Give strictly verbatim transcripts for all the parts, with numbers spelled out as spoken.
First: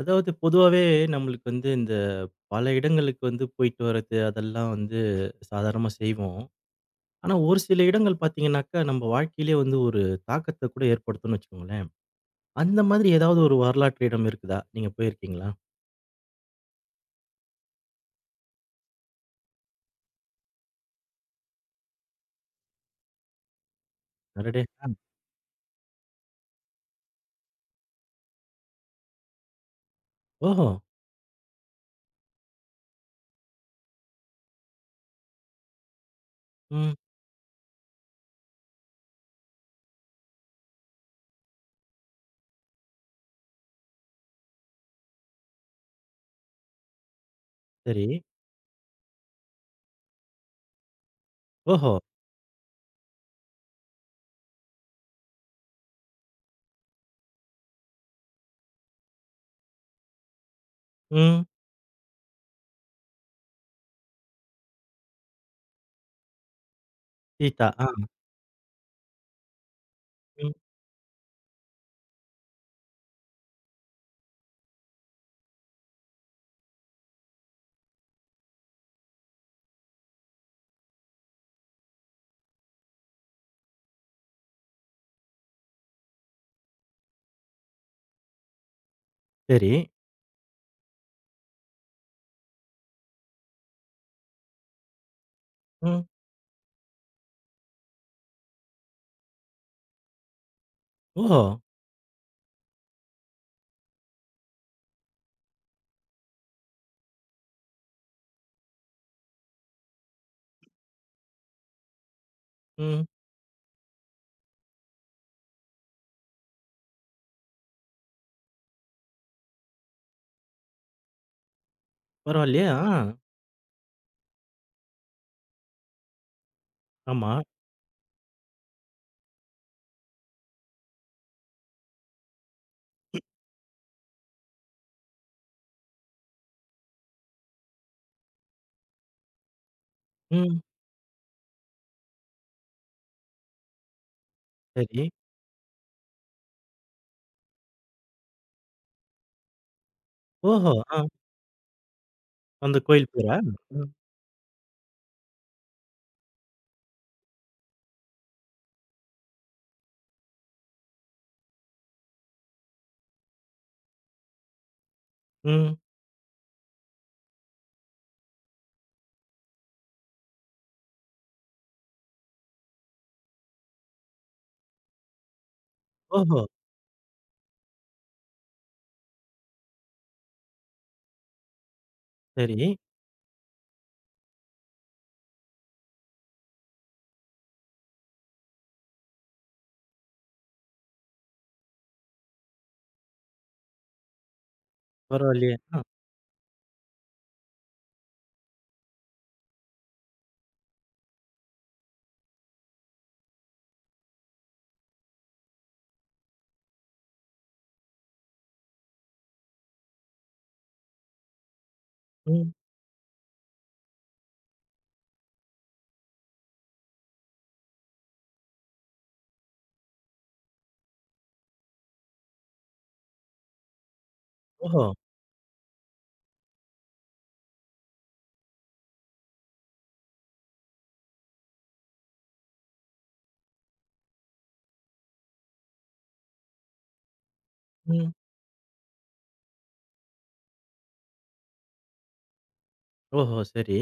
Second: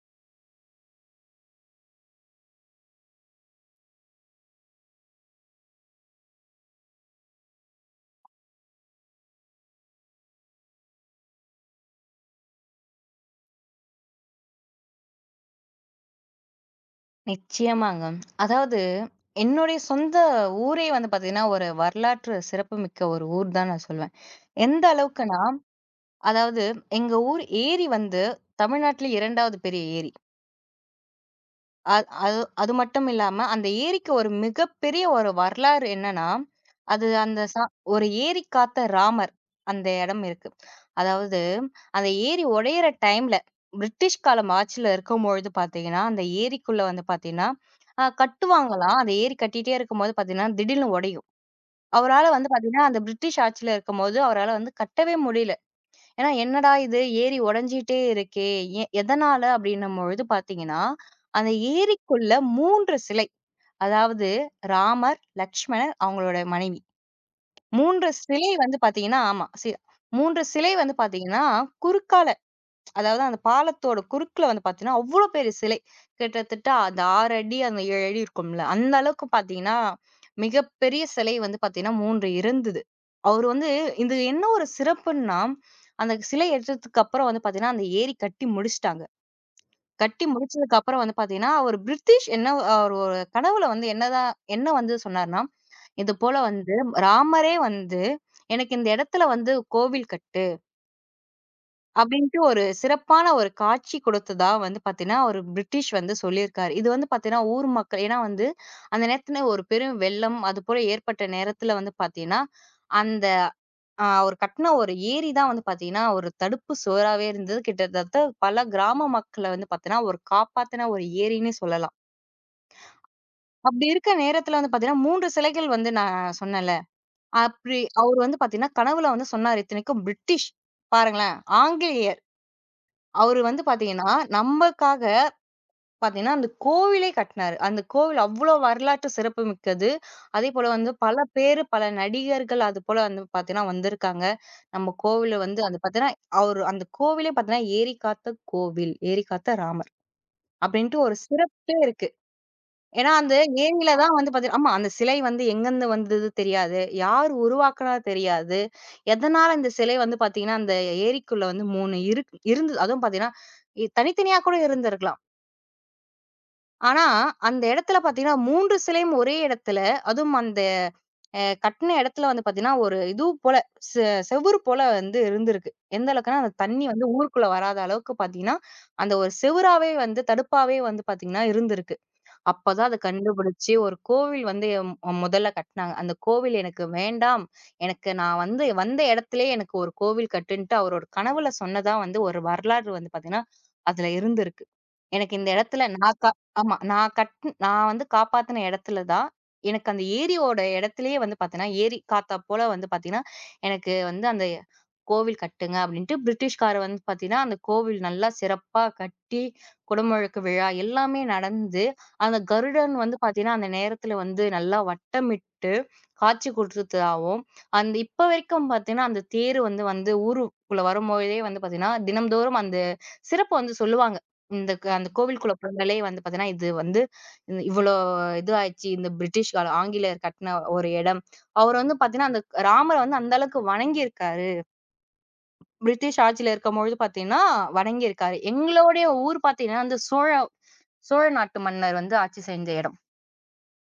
அதாவது பொதுவாவே நம்மளுக்கு வந்து இந்த பல இடங்களுக்கு வந்து போயிட்டு வர்றது, அதெல்லாம் வந்து சாதாரணமா செய்வோம். ஆனா, ஒரு சில இடங்கள் பார்த்தீங்கன்னாக்கா, நம்ம வாழ்க்கையிலே வந்து ஒரு தாக்கத்த கூட ஏற்படுத்தும்னு வச்சுக்கோங்களேன். அந்த மாதிரி ஏதாவது ஒரு வரலாற்று இடம் இருக்குதா? நீங்க போயிருக்கீங்களா? நிச்சயமாங்க. அதாவது என்னுடைய சொந்த ஊரே வந்து பார்த்தீங்கன்னா, ஒரு வரலாற்று சிறப்புமிக்க ஒரு ஊர் தான் நான் சொல்வேன். அடடே! எந்த ஆ. அளவுக்குன்னா, அதாவது எங்க ஊர் ஏரி வந்து தமிழ்நாட்டிலே இரண்டாவது பெரிய ஏரி. ஓஹோ! அ அது அது மட்டும் இல்லாம, அந்த ஏரிக்கு ஒரு மிகப்பெரிய ஒரு வரலாறு என்னன்னா, ம். அது அந்த ச ஒரு ஏரி காத்த ராமர் அந்த இடம் இருக்கு. அதாவது அந்த ஏரி உடையிற டைம்ல, பிரிட்டிஷ் காலம் ஆட்சியில இருக்கும்பொழுது பார்த்தீங்கன்னா, அந்த ஏரிக்குள்ள வந்து பார்த்தீங்கன்னா, அ சரி. கட்டுவாங்களாம். அந்த ஏரி கட்டிட்டே இருக்கும்போது பார்த்தீங்கன்னா, திடீர்னு உடையும். ஓஹோ! அவரால வந்து பார்த்தீங்கன்னா, அந்த பிரிட்டிஷ் ஆட்சியில இருக்கும்போது அவரால வந்து கட்டவே முடியல. ஏன்னா, "என்னடா இது ஏரி உடைஞ்சிட்டே இருக்கே! எ எதனால?" அப்படின்னும் பொழுது பார்த்தீங்கன்னா, ம். அந்த ஏரிக்குள்ள மூன்று சிலை. அதாவது ராமர், லக்ஷ்மணர், அவங்களோட மனைவி. தீட்டா. ஆ. மூன்று சிலை வந்து பார்த்தீங்கன்னா ஆமா. சி மூன்று ம். சிலை வந்து பார்த்தீங்கன்னா, குறுக்கால அதாவது அந்த பாலத்தோட குறுக்குல வந்து பார்த்தீங்கன்னா, அவ்ளோ பெரிய சிலை. கிட்டத்தட்ட அந்த ஆறு அடி, அந்த ஏழு அடி இருக்கும்ல. அந்த அளவுக்கு பார்த்தீங்கன்னா, மிகப்பெரிய சிலை வந்து பார்த்தீங்கன்னா மூன்று இருந்தது. அவரு வந்து இது என்ன ஒரு சிறப்புன்னா, அந்த சிலை எடுத்ததுக்கு அப்புறம் வந்து பார்த்தீங்கன்னா, அந்த ஏரி கட்டி முடிச்சுட்டாங்க. சரி. கட்டி முடிச்சதுக்கு அப்புறம் வந்து பார்த்தீங்கன்னா, ஒரு பிரிட்டிஷ் என்ன அவரு ஒரு கனவுல வந்து என்னதான் என்ன வந்து சொன்னார்ன்னா, ம். இது போல வந்து ராமரே வந்து எனக்கு இந்த இடத்துல வந்து கோவில் கட்டு. ஓஹோ! அப்படின்ட்டு ஒரு சிறப்பான ஒரு காட்சி கொடுத்ததா வந்து பாத்தீங்கன்னா, ஒரு பிரிட்டிஷ் வந்து சொல்லியிருக்காரு. இது வந்து பாத்தீங்கன்னா, ஊர் மக்கள் ஏன்னா வந்து அந்த நேரத்துல ஒரு பெரும் வெள்ளம் அது போல ஏற்பட்ட நேரத்துல வந்து பாத்தீங்கன்னா, ம். அந்த அ அவர் கட்டுன ஒரு ஏரி தான் வந்து பாத்தீங்கன்னா, ஒரு தடுப்பு சுவராவே இருந்தது. கிட்டத்தட்ட பல கிராம மக்கள வந்து பாத்தீங்கன்னா, ஒரு காப்பாத்துன ஒரு ஏரின்னு சொல்லலாம். பரவாயில்லையே! ஆ. அப்படி இருக்க நேரத்துல வந்து பாத்தீங்கன்னா, மூன்று சிலைகள் வந்து நான் சொன்னேன்ல. ஆமா. அப்படி அவரு வந்து பாத்தீங்கன்னா, கனவுல வந்து சொன்னாரு. இத்தனைக்கும் பிரிட்டிஷ் பாருங்களேன், ஆங்கிலேயர். அவரு வந்து பாத்தீங்கன்னா, நம்மக்காக பாத்தீங்கன்னா, அந்த கோவிலே கட்டுனாரு. அந்த கோவில் அவ்ளோ வரலாற்று சிறப்புமிக்கது. ம். அதேபோல வந்து பல பேரு, பல நடிகர்கள் அதுபோல வந்து பாத்தீங்கன்னா வந்திருக்காங்க. நம்ம சரி. கோவில வந்து அது பாத்தீங்கன்னா, அவரு அந்த கோவிலே பாத்தீங்கன்னா, "ஏரி காத்த கோவில், ஏரி காத்த ராமர்" ஓஹோ! அப்படின்ட்டு ஆ. ஒரு சிறப்பே இருக்கு. அந்த கோயில் ஏன்னா, அந்த பேரா? ம். ஏரியில தான் வந்து பாத்தீங்கன்னா ஆமா. அந்த சிலை வந்து எங்கருந்து வந்தது தெரியாது. யார் உருவாக்குனா தெரியாது. எதனால இந்த சிலை வந்து பாத்தீங்கன்னா, அந்த ஏரிக்குள்ள வந்து மூன்று இருக் இருந்தது. அதுவும் பாத்தீங்கன்னா, இ தனித்தனியா கூட இருந்திருக்கலாம். ம். ஆனா, அந்த இடத்துல பாத்தீங்கன்னா, மூன்று சிலையும் ஒரே இடத்துல, அதுவும் அந்த அ கட்டுன இடத்துல வந்து பாத்தீங்கன்னா, ஒரு இது போல செ செவுரு போல வந்து இருந்திருக்கு. எந்த ஓஹோ! அளவுக்குன்னா, அந்த தண்ணி வந்து ஊருக்குள்ள வராத அளவுக்கு பாத்தீங்கன்னா, அந்த ஒரு செவுராவே வந்து தடுப்பாவே வந்து பாத்தீங்கன்னா இருந்திருக்கு. சரி. அப்பதான் அத கண்டுபிடிச்சு ஒரு கோவில் வந்து மொ முதல்ல கட்டுனாங்க. அந்த கோவில் எனக்கு வேண்டாம். எனக்கு நான் வந்து வந்த இடத்திலேயே எனக்கு ஒரு கோவில் கட்டுன்ட்டு அவரோட கனவுல சொன்னதா வந்து ஒரு வரலாறு வந்து பார்த்தீங்கன்னா, அதுல இருந்திருக்கு. எனக்கு இந்த பரவாயில்லையே! ஆ. இடத்துல நான் கா ஆமா. நான் கட் நான் வந்து காப்பாத்துன இடத்துல தான் எனக்கு அந்த ஏரியோட இடத்திலேயே வந்து பார்த்தீங்கன்னா, ஏரி காத்தா போல வந்து பார்த்தீங்கன்னா, எனக்கு வந்து அந்த கோவில் கட்டுங்க அப்படின்ட்டு பிரிட்டிஷ்காரர் வந்து பார்த்தீங்கன்னா, அந்த கோவில் நல்லா சிறப்பா கட்டி, குடமுழுக்கு விழா எல்லாமே நடந்து, அந்த ம். கருடன் வந்து பார்த்தீங்கன்னா, அந்த நேரத்துல வந்து நல்லா வட்டமிட்டு காட்சி குடுத்ததாவும், அந்த இப்ப வரைக்கும் பார்த்தீங்கன்னா, அந்த தேர் வந்து வந்து ஊருக்குள்ள வரும்போதே வந்து பார்த்தீங்கன்னா, தினம்தோறும் அந்த சிறப்ப வந்து சொல்லுவாங்க. இந்த ஓஹோ! க அந்த கோவிலுக்குள்ள போனாலே வந்து பார்த்தீங்கன்னா, இது வந்து இந்த இவ்வளோ இது ஆயிடுச்சு. இந்த பிரிட்டிஷ்கார ஆங்கிலேயர் கட்டின ஒரு இடம். அவர் வந்து பார்த்தீங்கன்னா, அந்த ராமர வந்து அந்த அளவுக்கு வணங்கியிருக்காரு. பிரிட்டிஷ் ஆட்சியில இருக்கும்பொழுது பார்த்தீங்கன்னா, ம். வணங்கியிருக்காரு. எங்களுடைய ஊர் பார்த்தீங்கன்னா, அந்த சோழ சோழ நாட்டு மன்னர் வந்து ஆட்சி செஞ்ச இடம். ஓஹோ! சரி.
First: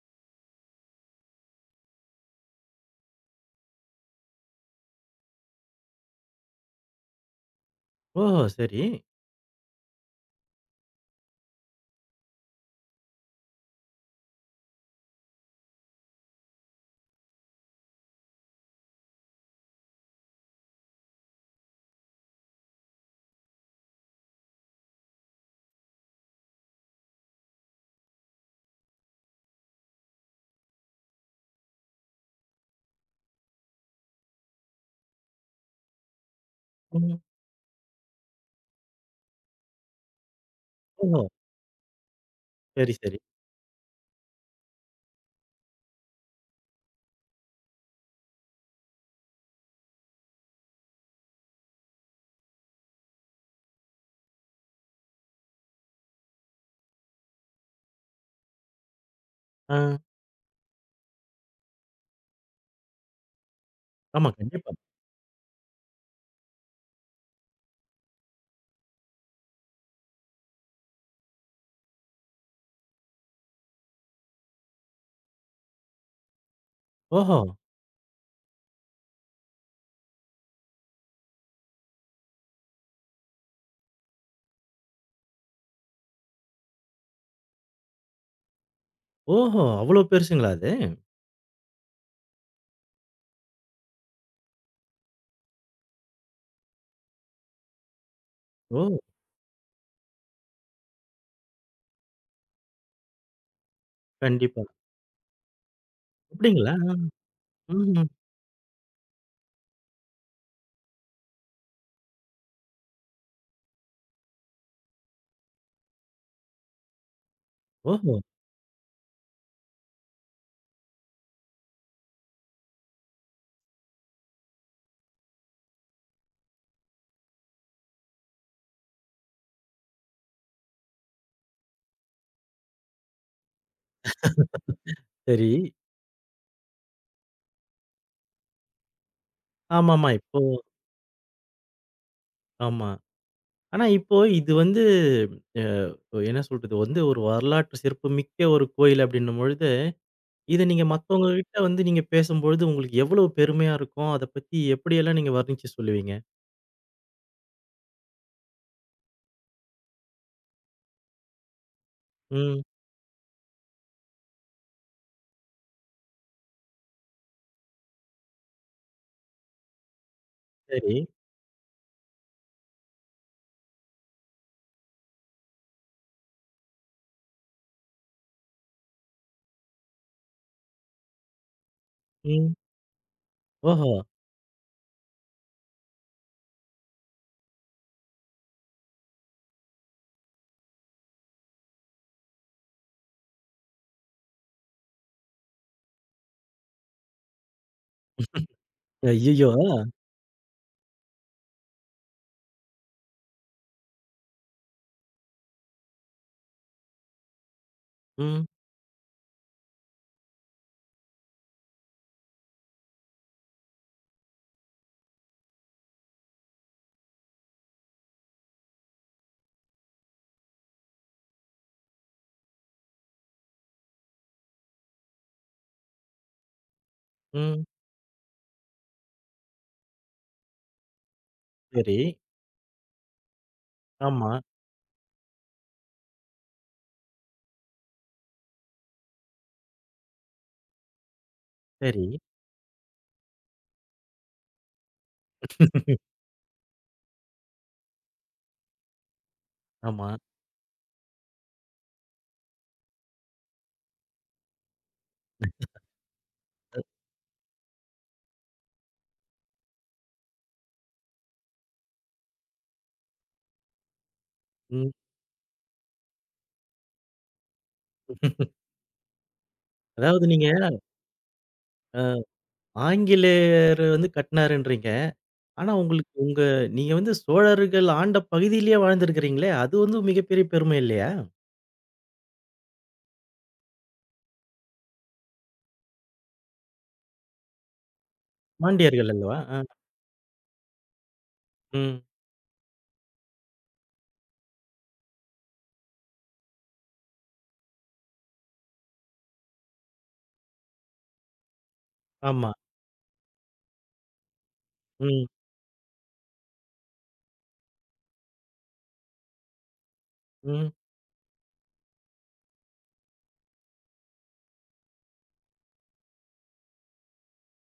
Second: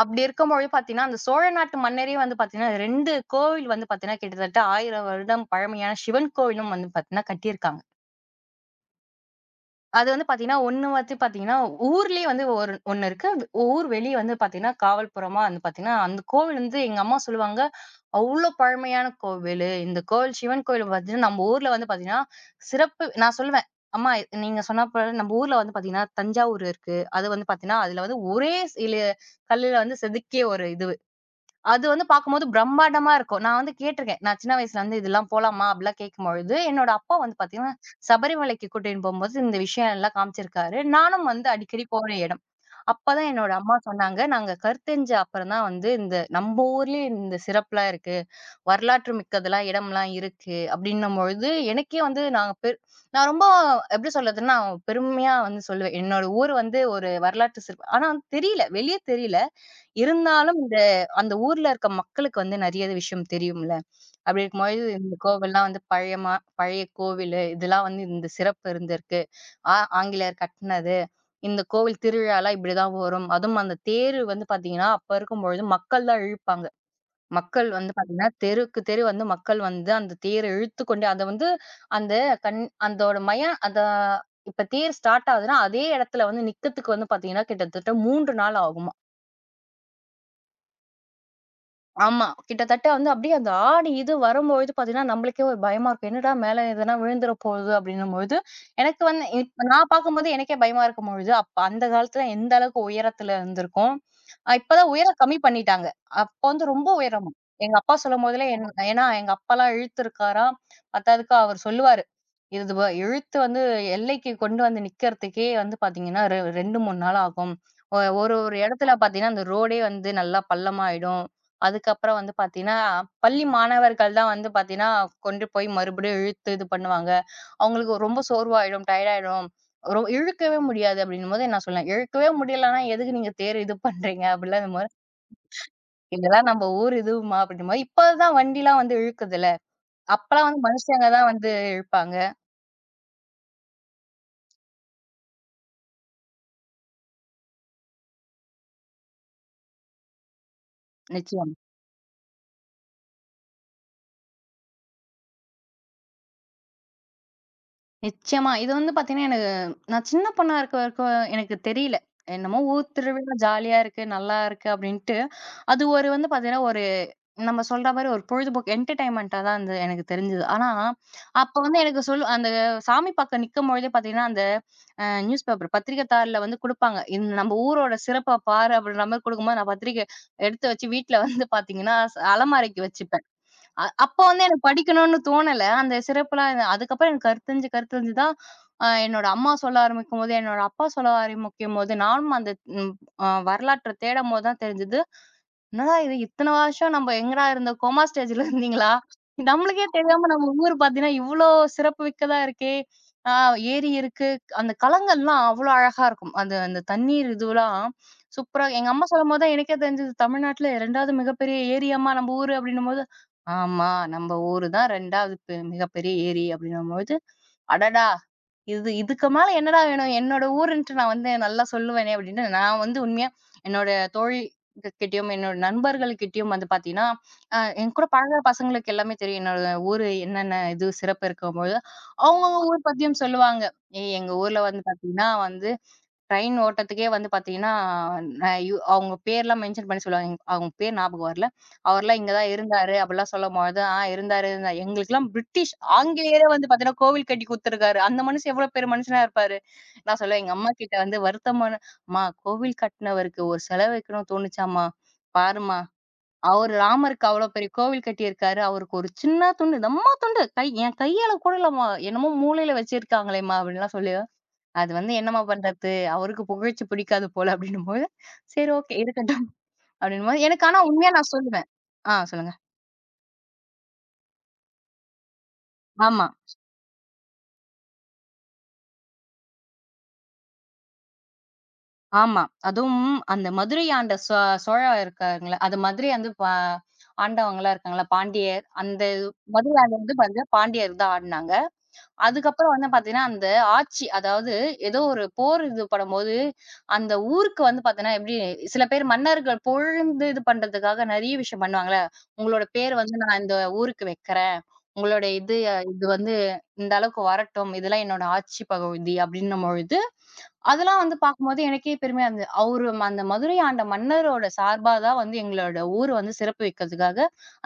அப்படி இருக்கும்பொழுது பார்த்தீங்கன்னா, அந்த சோழ நாட்டு மன்னரே வந்து பார்த்தீங்கன்னா, இரண்டு கோவில் வந்து பார்த்தீங்கன்னா, கிட்டத்தட்ட ஆயிரம் வருடம் பழமையான சிவன் கோவிலும் வந்து பார்த்தீங்கன்னா கட்டியிருக்காங்க. ஓஹோ! சரி. அது வந்து பார்த்தீங்கன்னா, ஒண்ணு வந்து பார்த்தீங்கன்னா, ஊர்லயே வந்து ஒரு ஒண்ணு இருக்கு. ஊர் வெளிய வந்து பார்த்தீங்கன்னா, காவல்புறமா வந்து பார்த்தீங்கன்னா, அந்த கோவில் வந்து எங்க அம்மா சொல்லுவாங்க, "அவ்ளோ பழமையான கோவிலு. இந்த கோவில் சிவன் கோவில் பார்த்தீங்கன்னா, நம்ம ஊர்ல வந்து பார்த்தீங்கன்னா, சிறப்பு" நான் சொல்லுவேன், "அம்மா இ- நீங்க சொன்னா போல நம்ம ஊர்ல வந்து பார்த்தீங்கன்னா, தஞ்சாவூர் இருக்கு. அது வந்து பார்த்தீங்கன்னா, அதுல வந்து ஒரே சில கல்லுல வந்து செதுக்கிய ஒரு இது அது வந்து பார்க்கும்போது பிரம்மாண்டமா இருக்கும். நான் வந்து கேட்டுருக்கேன். நான் சின்ன வயசுல வந்து இதெல்லாம் போலாமா? அப்படிலாம் கேட்கும்பொழுது, என்னோட அப்பா ம். வந்து பார்த்தீங்கன்னா, சபரிமலைக்கு கூட்டின்னு போம்போது இந்த விஷயம் எல்லாம் காமிச்சிருக்காரு. ஓஹோ! நானும் வந்து அடிக்கடி போற இடம். சரி, சரி. அப்பதான் என்னோட அம்மா சொன்னாங்க, "நாங்க கருத்தரிஞ்ச அப்புறம் தான் வந்து இந்த நம்ம ஊர்லயே இந்த சிறப்புலாம் இருக்கு. வரலாற்று மிக்கதெல்லாம் இடம்லாம் இருக்கு." அப்படின்னும் பொழுது, எனக்கே வந்து நான் பெ நான் ரொம்ப எப்படி சொல்றதுன்னா, பெருமையா வந்து சொல்லுவேன். என்னோட ஊர் வந்து ஒரு வரலாற்று சிறப்பு ஆனா வந்து தெரியல. வெளிய தெரியல. ஆ. இருந்தாலும் இந்த அந்த ஊர்ல இருக்க மக்களுக்கு வந்து நெறைய விஷயம் தெரியும்ல. ஆமா, அப்படி கண்டிப்பா. இருக்கும்போது இந்த கோவில்லாம் வந்து பழையமா பழைய கோவிலு. இதெல்லாம் வந்து இந்த சிறப்பு இருந்திருக்கு. ஆ ஆங்கிலேயர் கட்டுனது. இந்த கோவில் திருவிழாலாம் இப்படிதான் வரும். அதுவும் அந்த தேரு வந்து பார்த்தீங்கன்னா, அப்ப இருக்கும்பொழுது மக்கள் தான் இழுப்பாங்க. ஓஹோ! மக்கள் வந்து பார்த்தீங்கன்னா, தெருக்கு தெரு வந்து மக்கள் வந்து அந்த தேர இழுத்துக்கொண்டு அத வந்து அந்த கண் அதோட மயான் அத இப்ப தேர் ஸ்டார்ட் ஆகுதுன்னா, அதே இடத்துல வந்து நிக்கத்துக்கு வந்து பார்த்தீங்கன்னா, கிட்டத்தட்ட மூன்று நாள் ஆகும். ஓஹோ! அவ்ளோ பெருசுங்களா அது? ஆமா. கிட்டத்தட்ட வந்து அப்படியே அந்த ஆடி இது வரும்பொழுது பார்த்தீங்கன்னா, நம்மளுக்கே ஒரு பயமா இருக்கும். என்னடா மேல எதுனா விழுந்துற போகுது அப்படின்னும்பொழுது, ஓ! எனக்கு வந்து இப்ப நான் பார்க்கும்போது எனக்கே பயமா இருக்கும்பொழுது, அப்ப அந்த காலத்துல எந்த அளவுக்கு உயரத்துல இருந்திருக்கும். அ கண்டிப்பா. இப்பதான் உயரம் கம்மி பண்ணிட்டாங்க. அப்ப வந்து அப்படிங்களா? ரொம்ப உயரமா. எங்க அப்பா ம்ஹ்ம். சொல்லும்போதெல்லாம் என் ஏன்னா எங்க அப்பாலாம் இழுத்துருக்காராம். பத்தாததுக்கு அவர் சொல்லுவாரு. இது வ இழுத்து வந்து எல்லைக்கு கொண்டு வந்து நிக்கிறதுக்கே வந்து பார்த்தீங்கன்னா, ரெ இரண்டு, மூன்று நாள் ஆகும். ஒ ஓஹோ! ஒரு ஒரு இடத்துல பார்த்தீங்கன்னா, அந்த ரோடே வந்து நல்லா பள்ளமாயிடும். அதுக்கப்புறம் வந்து பார்த்தீங்கன்னா, பள்ளி மாணவர்கள் தான் வந்து பார்த்தீங்கன்னா, கொண்டு போய் மறுபடியும் இழுத்து இது பண்ணுவாங்க. அவங்களுக்கு ரொம்ப சோர்வாயிடும், டயர்ட் ஆயிடும். ரொ இழுக்கவே முடியாது அப்படின்னும்போது நான் சொல்லுவேன், "இழுக்கவே முடியலன்னா எதுக்கு நீங்க தேர் இது பண்றீங்க?" அப்படிலாம் இதுமாரி, சரி. "இதெல்லாம் நம்ம ஊர் இதுவுமா" அப்படின்னும்போது, இப்போ தான் வண்டிலாம் வந்து இழுக்குதுல்ல. ஆமாமா. இப்போ அப்பலாம் வந்து மனுஷங்க தான் வந்து இழுப்பாங்க. ஆமா. ஆனா இப்போ இது வந்து அ என்ன சொல்றது? வந்து ஒரு வரலாற்று சிறப்புமிக்க ஒரு கோயில் அப்படின்னும் பொழுது, இத நீங்க மத்தவங்க நிச்சயம். கிட்ட வந்து நீங்க பேசும்பொழுது உங்களுக்கு எவ்வளவு பெருமையா இருக்கும்? அத பத்தி எப்படியெல்லாம் நீங்க வர்ணிச்சு சொல்லுவீங்க? நிச்சயமா. இது வந்து பார்த்தீங்கன்னா, எனக்கு நான் சின்ன பொண்ணா இருக்க வரைக்கும் எனக்கு தெரியல. என்னமோ ம். ஊர் திருவிழா ஜாலியா இருக்கு, நல்லா இருக்கு அப்படின்ட்டு, அது ஒரு வந்து பார்த்தீங்கன்னா, ஒரு நம்ம சொல்ற மாரி ஒரு பொழுதுபோக்கு என்டர்டெயின்மெண்ட்டா தான் அது எனக்கு தெரிஞ்சது. ஆனா, சரி. அப்ப வந்து எனக்கு சொல்லு அந்த சாமி பாக்க நிக்கும்பொழுதே பாத்தீங்கன்னா, அந்த அ நியூஸ் பேப்பர் பத்திரிக்கைத்தாள்ல வந்து குடுப்பாங்க. "இந்த நம்ம ஊரோட சிறப்ப பாரு" அப்படின்ற மாரி குடுக்கும்போது, நான் பத்திரிக்கை எடுத்து வச்சு வீட்ல வந்து பாத்தீங்கன்னா, ஸ் ம். அலமாரிக்கு வச்சுப்பேன். அ ஓஹோ! அப்போ வந்து எனக்கு படிக்கணும்னு தோணல. அந்த சிறப்புலாம் இது அதுக்கப்புறம் எனக்கு கருத்தரிஞ்சு கருத்தரிஞ்சு தான் அ என்னோட அம்மா சொல்ல ஆரம்பிக்கும்போது, என்னோட அப்பா சொல்ல ஆரம்பிக்கும்போது, நானும் அந்த ம் அ வரலாற்ற தேடம்போது தான் தெரிஞ்சது. என்னடா இது இத்தன வருஷம் நம்ம எங்கடா இருந்த கோமா ஸ்டேஜ்ல இருந்தீங்களா? ஐயய்யோ! ஆ. நம்மளுக்கே தெரியாம நம்ம ஊர் பார்த்தீங்கன்னா, இவ்ளோ சிறப்பு மிக்கதா இருக்கே! ஆ ஏரி இருக்கு. அந்த கலங்கள்லாம் அவ்ளோ அழகா இருக்கும். அந்த அந்த தண்ணீர் இதுவெல்லாம் ம், சூப்பரா எங்க அம்மா சொல்லும்போது தான் எனக்கே தெரிஞ்சது. தமிழ்நாட்டுல இரண்டாவது மிகப்பெரிய ஏரியாம்மா நம்ம ஊரு அப்டின்னும்போது, ஆமா நம்ம ஊரு தான் இரண்டாவது பெ மிகப்பெரிய ஏரி அப்டின்னும்போது, அடடா! இது இதுக்கு மேல என்னடா வேணும்? என்னோட ஊருன்ட்டு நான் வந்து நல்லா சொல்லுவேனே அப்படின்னு, நான் வந்து உண்மையா என்னோட தோழி கிட்டயும், என்னோட நண்பர்கள்கிட்டயும் வந்து பார்த்தீங்கன்னா, அ ம். என் கூட பழகுற பசங்களுக்கு எல்லாமே தெரியும். என்னோட ஊரு என்னென்ன இது சிறப்பு இருக்கும்பொழுது, சரி. அவங்கவங்க ஊர் பத்தியும் சொல்லுவாங்க. "ஏய் ஆமா. எங்க ஊர்ல வந்து பார்த்தீங்கன்னா வந்து ட்ரெயின் ஓட்டத்துக்கே வந்து பார்த்தீங்கன்னா, நா யு அவங்க பேர்லாம் மென்ஷன் பண்ணி சொல்லுவாங்க. எங்க- அவங்க பேர் ஞாபகம் வரல. சரி. அவர்லாம் இங்க தான் இருந்தாரு அப்படிலாம் சொல்லும்பொழுது, ஆ இருந்தாரு இருந்தா எங்களுக்கெல்லாம் பிரிட்டிஷ் ஆங்கிலேயரே வந்து பார்த்தீங்கன்னா, கோவில் கட்டி குடுத்துருக்காரு. அந்த மனுஷன் எவ்வளோ பெரிய மனுஷனா இருப்பாரு. ஆமா. நான் சொல்லுவேன் எங்க அம்மா கிட்ட வந்து வருத்தமான அம்மா கோவில் கட்டினவருக்கு ஒரு செலை வைக்கணும்னு தோணுச்சாம்மா. பாரும்மா, அவரு ராமருக்கு அவ்வளோ பெரிய கோவில் கட்டியிருக்காரு. அவருக்கு ஒரு சின்ன துண்டு, நம்மா துண்டு கை என் கையளவு கூட இல்லம்மா. என்னமோ மூலையில வச்சிருக்காங்களேம்மா அப்படின்லாம் சொல்லி ம். அது வந்து என்னம்மா பண்றது? அவருக்கு புகழ்ச்சி பிடிக்காது போல அப்டின்னும்போது, சரி ஓகே இருக்கட்டும் அதாவது அப்டின்னும்போது நீங்க எனக்கு ஆனா உண்மையா நான் சொல்லுவேன். அ ஆ சொல்லுங்க. ஆங்கிலேயர் வந்து கட்டினாருன்றீங்க. ஆனா உங்களுக்கு ஆமா, உங்க நீங்க வந்து சோழர்கள் ஆண்ட பகுதியிலேயே வாழ்ந்திருக்கிறீங்களே! அது வந்து மிகப்பெரிய பெருமை இல்லையா? ஆமா. அதுவும் அந்த மதுரை ஆண்ட சோ சோழ இருக்காங்கல்ல, அது மதுரை வந்து ப ஆண்டவங்கலாம் இருக்காங்கல்ல, பாண்டியர் அந்த மாண்டியர்கள் அல்லவா? ஆ. மதுரை ஆண்ட வந்து பாருங்க பாண்டியர் தான் ஆடுனாங்க. ம். அதுக்கப்புறம் வந்து பாத்தீங்கன்னா, அந்த ஆட்சி அதாவது ஏதோ ஒரு போர் இது பண்ணும்போது, அந்த ஊருக்கு வந்து பாத்தீங்கன்னா, எப்படி சில பேர் மன்னர்கள் புகழ்ந்து இது பண்றதுக்காக நெறைய விஷயம் பண்ணுவாங்கல்ல. ஆமா. உங்களோட பேர் வந்து நான் இந்த ஊருக்கு வைக்கிறேன். உங்களோட ம். இது அஹ், இது வந்து இந்த அளவுக்கு வரட்டும். இதெல்லாம் என்னோட ஆட்சி பகுதி அப்டின்னும் பொழுது ம். அதெல்லாம் வந்து பார்க்கும்போது எனக்கே பெருமையா இருந்தது. அவரு ம- அந்த மதுரை ஆண்ட மன்னரோட சார்பா தான் வந்து எங்களோட ஊர் வந்து சிறப்பு வைக்கிறதுக்காக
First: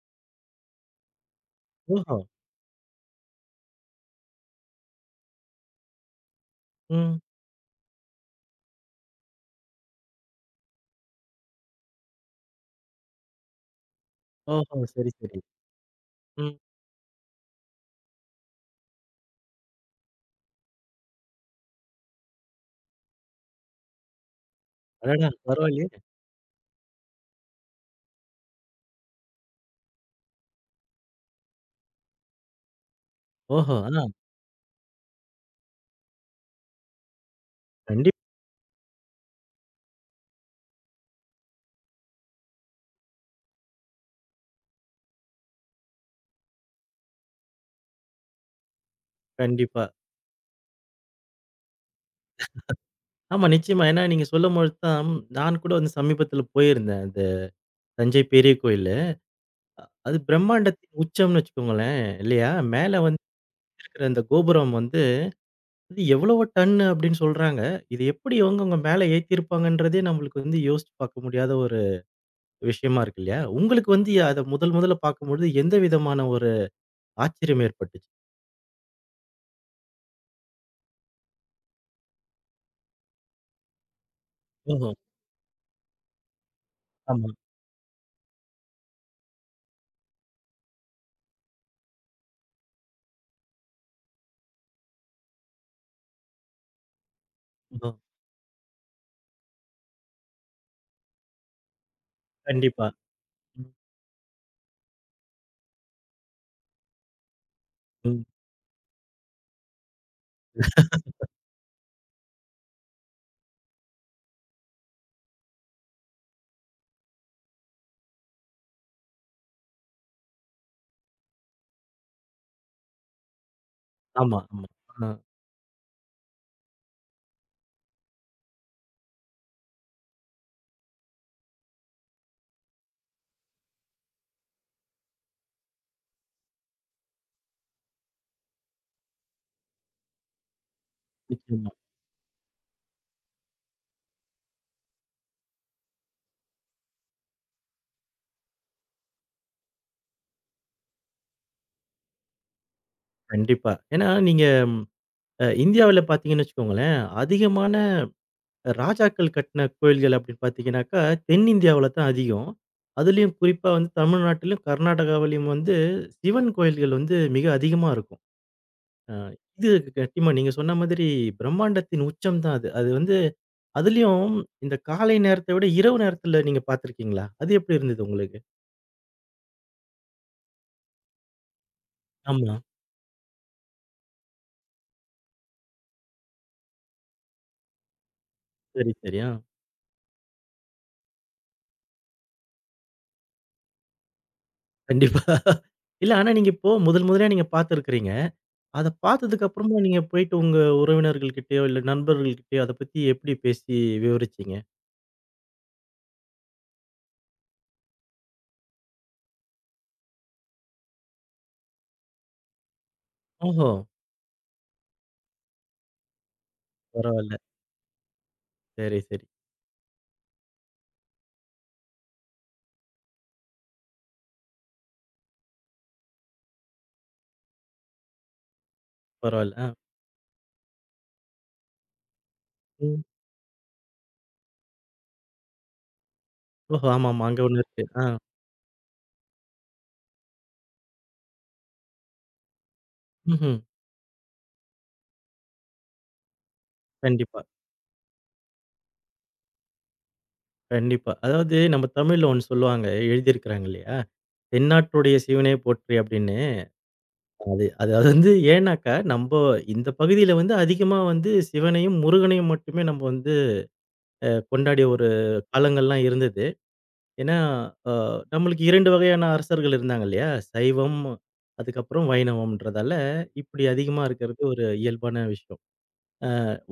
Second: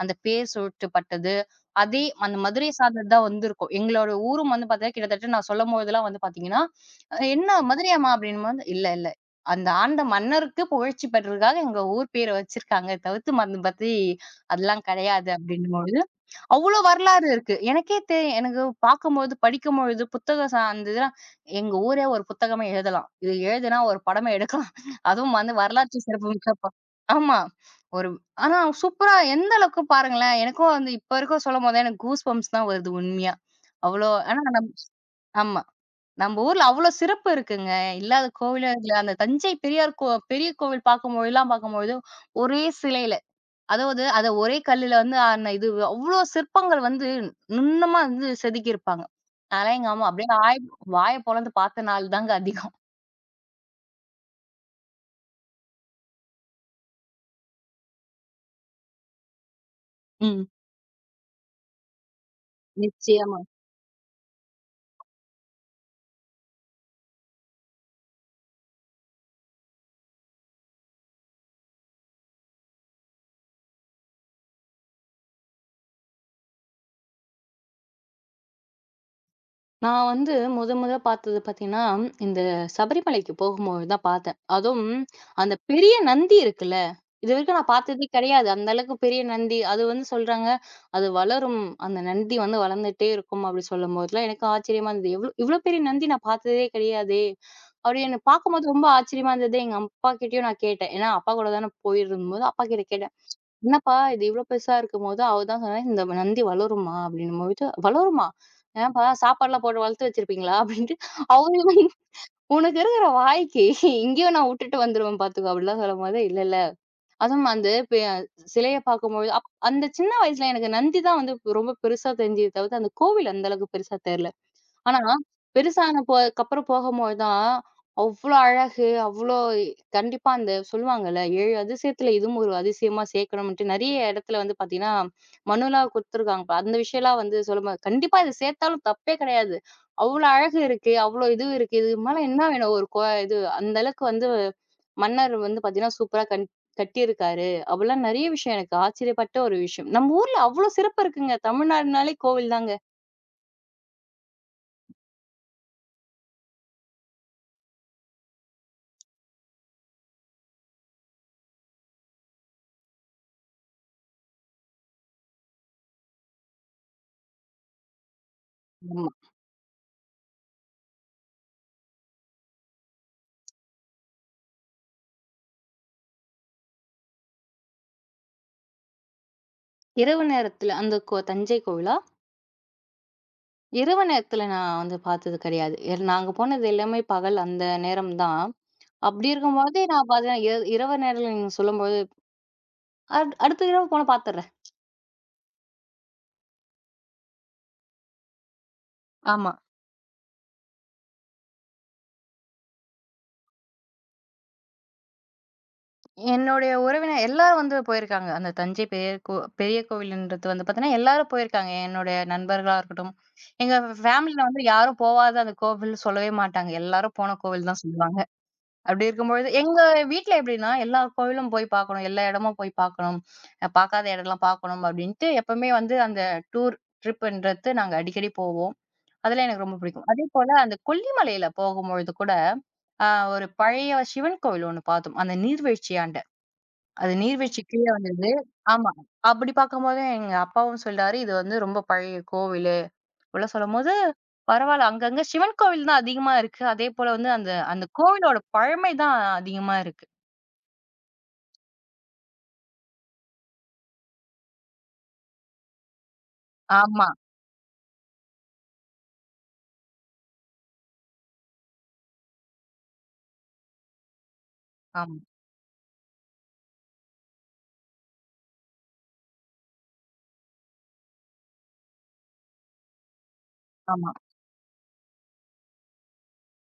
அந்த பேர் சூட்டப்பட்டது. அதே ஓஹோ! அந்த மதுரை சார்ந்தது தான் வந்திருக்கும். எங்களோட ஊரும் வந்து பார்த்தீங்கன்னா, கிட்டத்தட்ட நான் சொல்லும்போதெல்லாம் வந்து பார்த்தீங்கன்னா, ம். அஹ் "என்ன மதுரையாம்மா?" அப்படின்னும்போது, "இல்ல, இல்ல. அந்த ஆண்ட மன்னருக்கு புகழ்ச்சி பெற்றதுக்காக எங்க ஊர் பேர வச்சிருக்காங்க. தவிர்த்து மத்த பத்தி ஓஹோ! அதெல்லாம் சரி, கிடையாது." சரி. அப்படின்னும்போது ம். அவ்ளோ வரலாறு இருக்கு. எனக்கே தெ எனக்கு பார்க்கும்போது, படிக்கும்பொழுது புத்தகம் சார்ந்து தான் எங்க ஊரே ஒரு புத்தகமா எழுதலாம். இது எழுதுனா ஒரு படமே எடுக்கலாம். அடடா! அதுவும் வந்து பரவாயில்லையே! வரலாற்று சிறப்புமிக்க ப ஆமா. ஒரு ஆனா சூப்பரா எந்த அளவுக்கு பாருங்களேன், எனக்கும் வந்து இப்ப வரைக்கும் சொல்லும்போது எனக்கு கூஸ் பம்ப்ஸ் தான் வருது உண்மையா. ஓஹோ! ஆ. அவ்ளோ ஆனா நம் ஆமா. நம்ம ஊர்ல அவ்ளோ சிறப்பு இருக்குங்க. கண்டிப் இல்லாத கோவிலே இல்ல. அந்த தஞ்சை பெரியார் கோ பெரிய கோவில் பார்க்கும்பொழுதெல்லாம் பார்க்கும்பொழுது, ஒரே சிலையில அதாவது அத ஒரே கல்லுல வந்து ஆன இது அவ்ளோ சிற்பங்கள் வந்து நுண்ணுமா வந்து செதுக்கியிருப்பாங்க. அதெல்லாம் கண்டிப்பா. எங்க அம்மா அப்படியே வாய் வாய பொளந்து பார்த்த நாள் தாங்க அதிகம். ஆமா நிச்சயமா. ஏன்னா நீங்க சொல்லும்பொழுது தான் நான் கூட வந்து சமீபத்தில போயிருந்தேன். அந்த தஞ்சை பெரிய கோயில். அது ம். பிரம்மாண்டத்தின் உச்சம்னு வச்சுக்கோங்களேன். இல்லையா? மேல வந்து நிச்சயமா. இருக்கிற அந்த கோபுரம் வந்து அது எவ்வளவோ டன்னு அப்படின்னு சொல்றாங்க. இது எப்படி இவங்கவங்க மேல ஏத்தியிருப்பாங்கன்றதே நம்மளுக்கு வந்து யோசிச்சு பார்க்க முடியாத ஒரு விஷயமா இருக்கு இல்லையா? உங்களுக்கு வந்து அத முதல் முதல்ல பார்க்கும்பொழுது எந்த விதமான ஒரு ஆச்சரியம் ஏற்பட்டுச்சு? நான் வந்து முத முத பார்த்தது பார்த்தீங்கன்னா, இந்த சபரிமலைக்கு போகும்போது தான் பார்த்தேன். அதுவும் ஓஹோ! அந்த பெரிய நந்தி இருக்குல்ல, ஆமா. இதுவரைக்கும் நான் பார்த்ததே கிடையாது. அந்த அளவுக்கு பெரிய நந்தி. அது வந்து சொல்றாங்க, அது வளரும். அந்த நந்தி வந்து வளர்ந்துட்டே இருக்கும் அப்படி சொல்லும்போதெல்லாம் எனக்கு ஆச்சரியமா இருந்தது. எவ்ளோ இவ்ளோ பெரிய நந்தி நான் பார்த்ததே கிடையாதே! ஓ! அப்படி என்ன பார்க்கும்போது ரொம்ப ஆச்சரியமா இருந்தது. எங்க அப்பா கிட்டயும் நான் கேட்டேன். ஏன்னா அப்பா கூட தானே போயிருந்தபோது அப்பா கிட்ட கண்டிப்பா. கேட்டேன். ம். என்னப்பா இது இவ்ளோ பெருசா இருக்கும்போது, அவ தான் சொன்னா, "இந்த நந்தி வளருமா?" அப்படின்னும்போது, ம். "வளருமா? ஏன்பா சாப்பாடுலாம் போட்டு வளர்த்து வச்சிருப்பீங்களா?" அப்படின்ட்டு அவங்களுமே "உனக்கு இருக்கிற வாய்க்கு இங்கேயும் நான் உட்டுட்டு வந்துருவேன் பாத்துக்கோ" அப்படிலாம் சொல்லும்போது, "இல்ல, இல்ல." அதுவும் அந்த பெ சிலைய பாக்கும்பொழுது அப் அந்த சின்ன வயசுல எனக்கு நந்தி தான் வந்து ரொம்ப பெருசா தெரிஞ்சதே தவிர்த்து, அந்த கோவில் அந்த அளவுக்கு பெருசா தெரியல. ஆமா, ஆமா. ஆனா, ஆ. பெருசான போதுக்கு அப்புறம் போகும்போது தான், அவ்ளோ அழகு, அவ்ளோ கண்டிப்பா அந்த சொல்லுவாங்கல்ல, ஏழு அதிசயத்துல இதுவும் ஒரு அதிசயமா சேர்க்கணும்ன்ட்டு நெறைய இடத்துல வந்து பார்த்தீங்கன்னா, மனுலாம் குடுத்துருக்காங்க. அந்த விஷயம்லாம் வந்து சொல்லும்போது, கண்டிப்பா இத சேர்த்தாலும் தப்பே கெடையாது. அவ்ளோ அழகு இருக்கு, அவ்ளோ இது நிச்சயமா. இருக்கு. இதுக்கு மேல என்ன வேணும்? ஒரு கோ இது அந்த அளவுக்கு வந்து மன்னர் வந்து பார்த்தீங்கன்னா, சூப்பரா கண் கட்டியிருக்காரு. அப்பலாம் நெறைய விஷயம் எனக்கு ஆச்சரியப்பட்ட ஒரு விஷயம். நம்ம ஊர்ல அவ்ளோ சிறப்பு இருக்குங்க. தமிழ்நாடுனாலே கோவில் தாங்க. கண்டிப்பா. ஏன்னா நீங்க ம், அ இந்தியாவுல பார்த்தீங்கன்னு வச்சுக்கோங்களேன், அதிகமான ராஜாக்கள் கட்டின கோயில்கள் அப்படின்னு பார்த்தீங்கன்னாக்கா, தென்னிந்தியாவுல தான் அதிகம். அதுலயும் குறிப்பா வந்து தமிழ்நாட்டிலும், கர்நாடகாவிலும் வந்து சிவன் கோயில்கள் வந்து மிக அதிகமா இருக்கும். அ இது கண்டிப்பா நீங்க சொன்ன மாதிரி பிரம்மாண்டத்தின் உச்சம் தான் அது. அது வந்து அதுலயும் இந்த காலை நேரத்த விட இரவு நேரத்துல நீங்க பார்த்துருக்கீங்களா? அது எப்படி இருந்தது உங்களுக்கு? இரவு நேரத்துல அந்த கோ தஞ்சை கோவிலா? ஆமா. இரவு நேரத்துல நான் வந்து பார்த்தது கிடையாது. எல் நாங்க போனது எல்லாமே பகல் அந்த நேரம் தான். சரி, சரி. அப்படி ஆ. இருக்கும்போது நான் பார்த்தேன் இர இரவு நேரத்துல நீங்க சொல்லும்போது அடு அடுத்த இரவு போனா பார்த்துடுறேன். கண்டிப்பா. இல்ல ஆனா நீங்க இப்போ முதல் முதலியா நீங்க பார்த்துருக்கிறீங்க. அத பார்த்ததுக்கு ஆமா. அப்புறமா நீங்க போயிட்டு உங்க உறவினர்கள் கிட்டயோ, இல்ல நண்பர்கள் கிட்டயோ அத பத்தி எப்படி பேசி விவரிச்சீங்க? என்னுடைய உறவினர் எல்லாரும் வந்து போயிருக்காங்க. அந்த தஞ்சை பெரிய கோ பெரிய கோவில்ன்றது வந்து பார்த்தீங்கன்னா, எல்லாரும் போயிருக்காங்க. என்னுடைய நண்பர்களா இருக்கட்டும், ஓஹோ! எங்க ஃபேமிலில வந்து யாரும் போவாத அந்த கோவில் சொல்லவே மாட்டாங்க. எல்லாரும் பரவால்ல. போன கோவில் தான் சொல்லுவாங்க. சரி, அப்படி சரி. இருக்கும்பொழுது எங்க வீட்ல எப்படின்னா, எல்லா கோவிலும் போய் பார்க்கணும். எல்லா இடமும் போய் பார்க்கணும். அ பார்க்காத இடம்லாம் பார்க்கணும் அப்படின்ட்டு எப்பவுமே வந்து அந்த டூர் ட்ரிப்ன்றது நாங்க அடிக்கடி போவோம். அதெல்லாம் பரவால்ல. எனக்கு ஆ. ரொம்ப பிடிக்கும். அதேபோல அந்த கொல்லிமலையில போகும்பொழுது கூட, ம். அ ஒரு பழைய சிவன் கோவில் ஒண்ணு பார்த்தோம். அந்த நீர்வீழ்ச்சியாண்ட. ஓஹோ! அது ஆமாமா. அங்க ஒண்ணு நீர்வீழ்ச்சி இருக்கு. கீழ ஆ. வந்தது. ஆமா. அப்படி பார்க்கும்போது எங்க அப்பாவும் சொல்றாரு, "இது வந்து ரொம்ப பழைய கோவிலு." இப்படிலாம் ம்ஹ்ம். சொல்லும்போது, பரவால்ல. அங்கங்க சிவன் கோவில் தான் அதிகமா இருக்கு. அதேபோல வந்து கண்டிப்பா, அந்த அந்த கோவிலோட பழமை தான் அதிகமா இருக்கு. கண்டிப்பா. அதாவது நம்ம தமிழ்ல ஒண்ணு சொல்லுவாங்க. எழுதியிருக்கிறாங்க இல்லையா? "தென்னாட்டுடைய சிவனே போற்றி" அப்படின்னு. ஆமா, அது அது அது வந்து ஏன்னாக்கா, நம்ப இந்த பகுதியில வந்து அதிகமா வந்து சிவனையும், முருகனையும் மட்டுமே நம்ம வந்து அ கொண்டாடிய ஒரு ஆமா, காலங்கள்லாம் இருந்தது. ஏன்னா, அ நம்மளுக்கு இரண்டு வகையான அரசர்கள் இருந்தாங்க இல்லையா? சைவம், அதுக்கப்புறம் வைணவம்ன்றதால, இப்படி அதிகமா ஆமா. இருக்கிறது ஒரு இயல்பான விஷயம்.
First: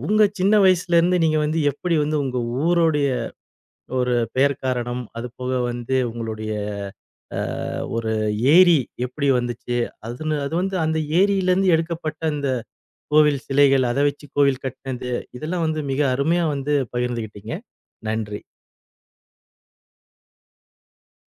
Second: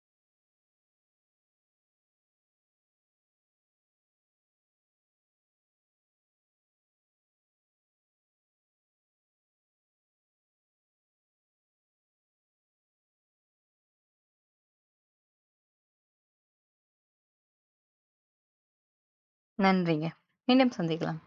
உங்க சின்ன வயசுலேருந்து நீங்க வந்து எப்படி வந்து உங்க ஊருடைய ஒரு பெயர் காரணம், அதுபோக வந்து உங்களுடைய அ ஒரு ஏரி எப்படி வந்துச்சு? அதுன்னு அது வந்து அந்த ஏரியிலேருந்து எடுக்கப்பட்ட அந்த கோவில் சிலைகள், அத வச்சு கோவில் கட்டினது, இதெல்லாம் வந்து மிக அருமையா வந்து பகிர்ந்துகிட்டீங்க. நன்றி. நன்றிங்க. மீண்டும் சந்திக்கலாம்.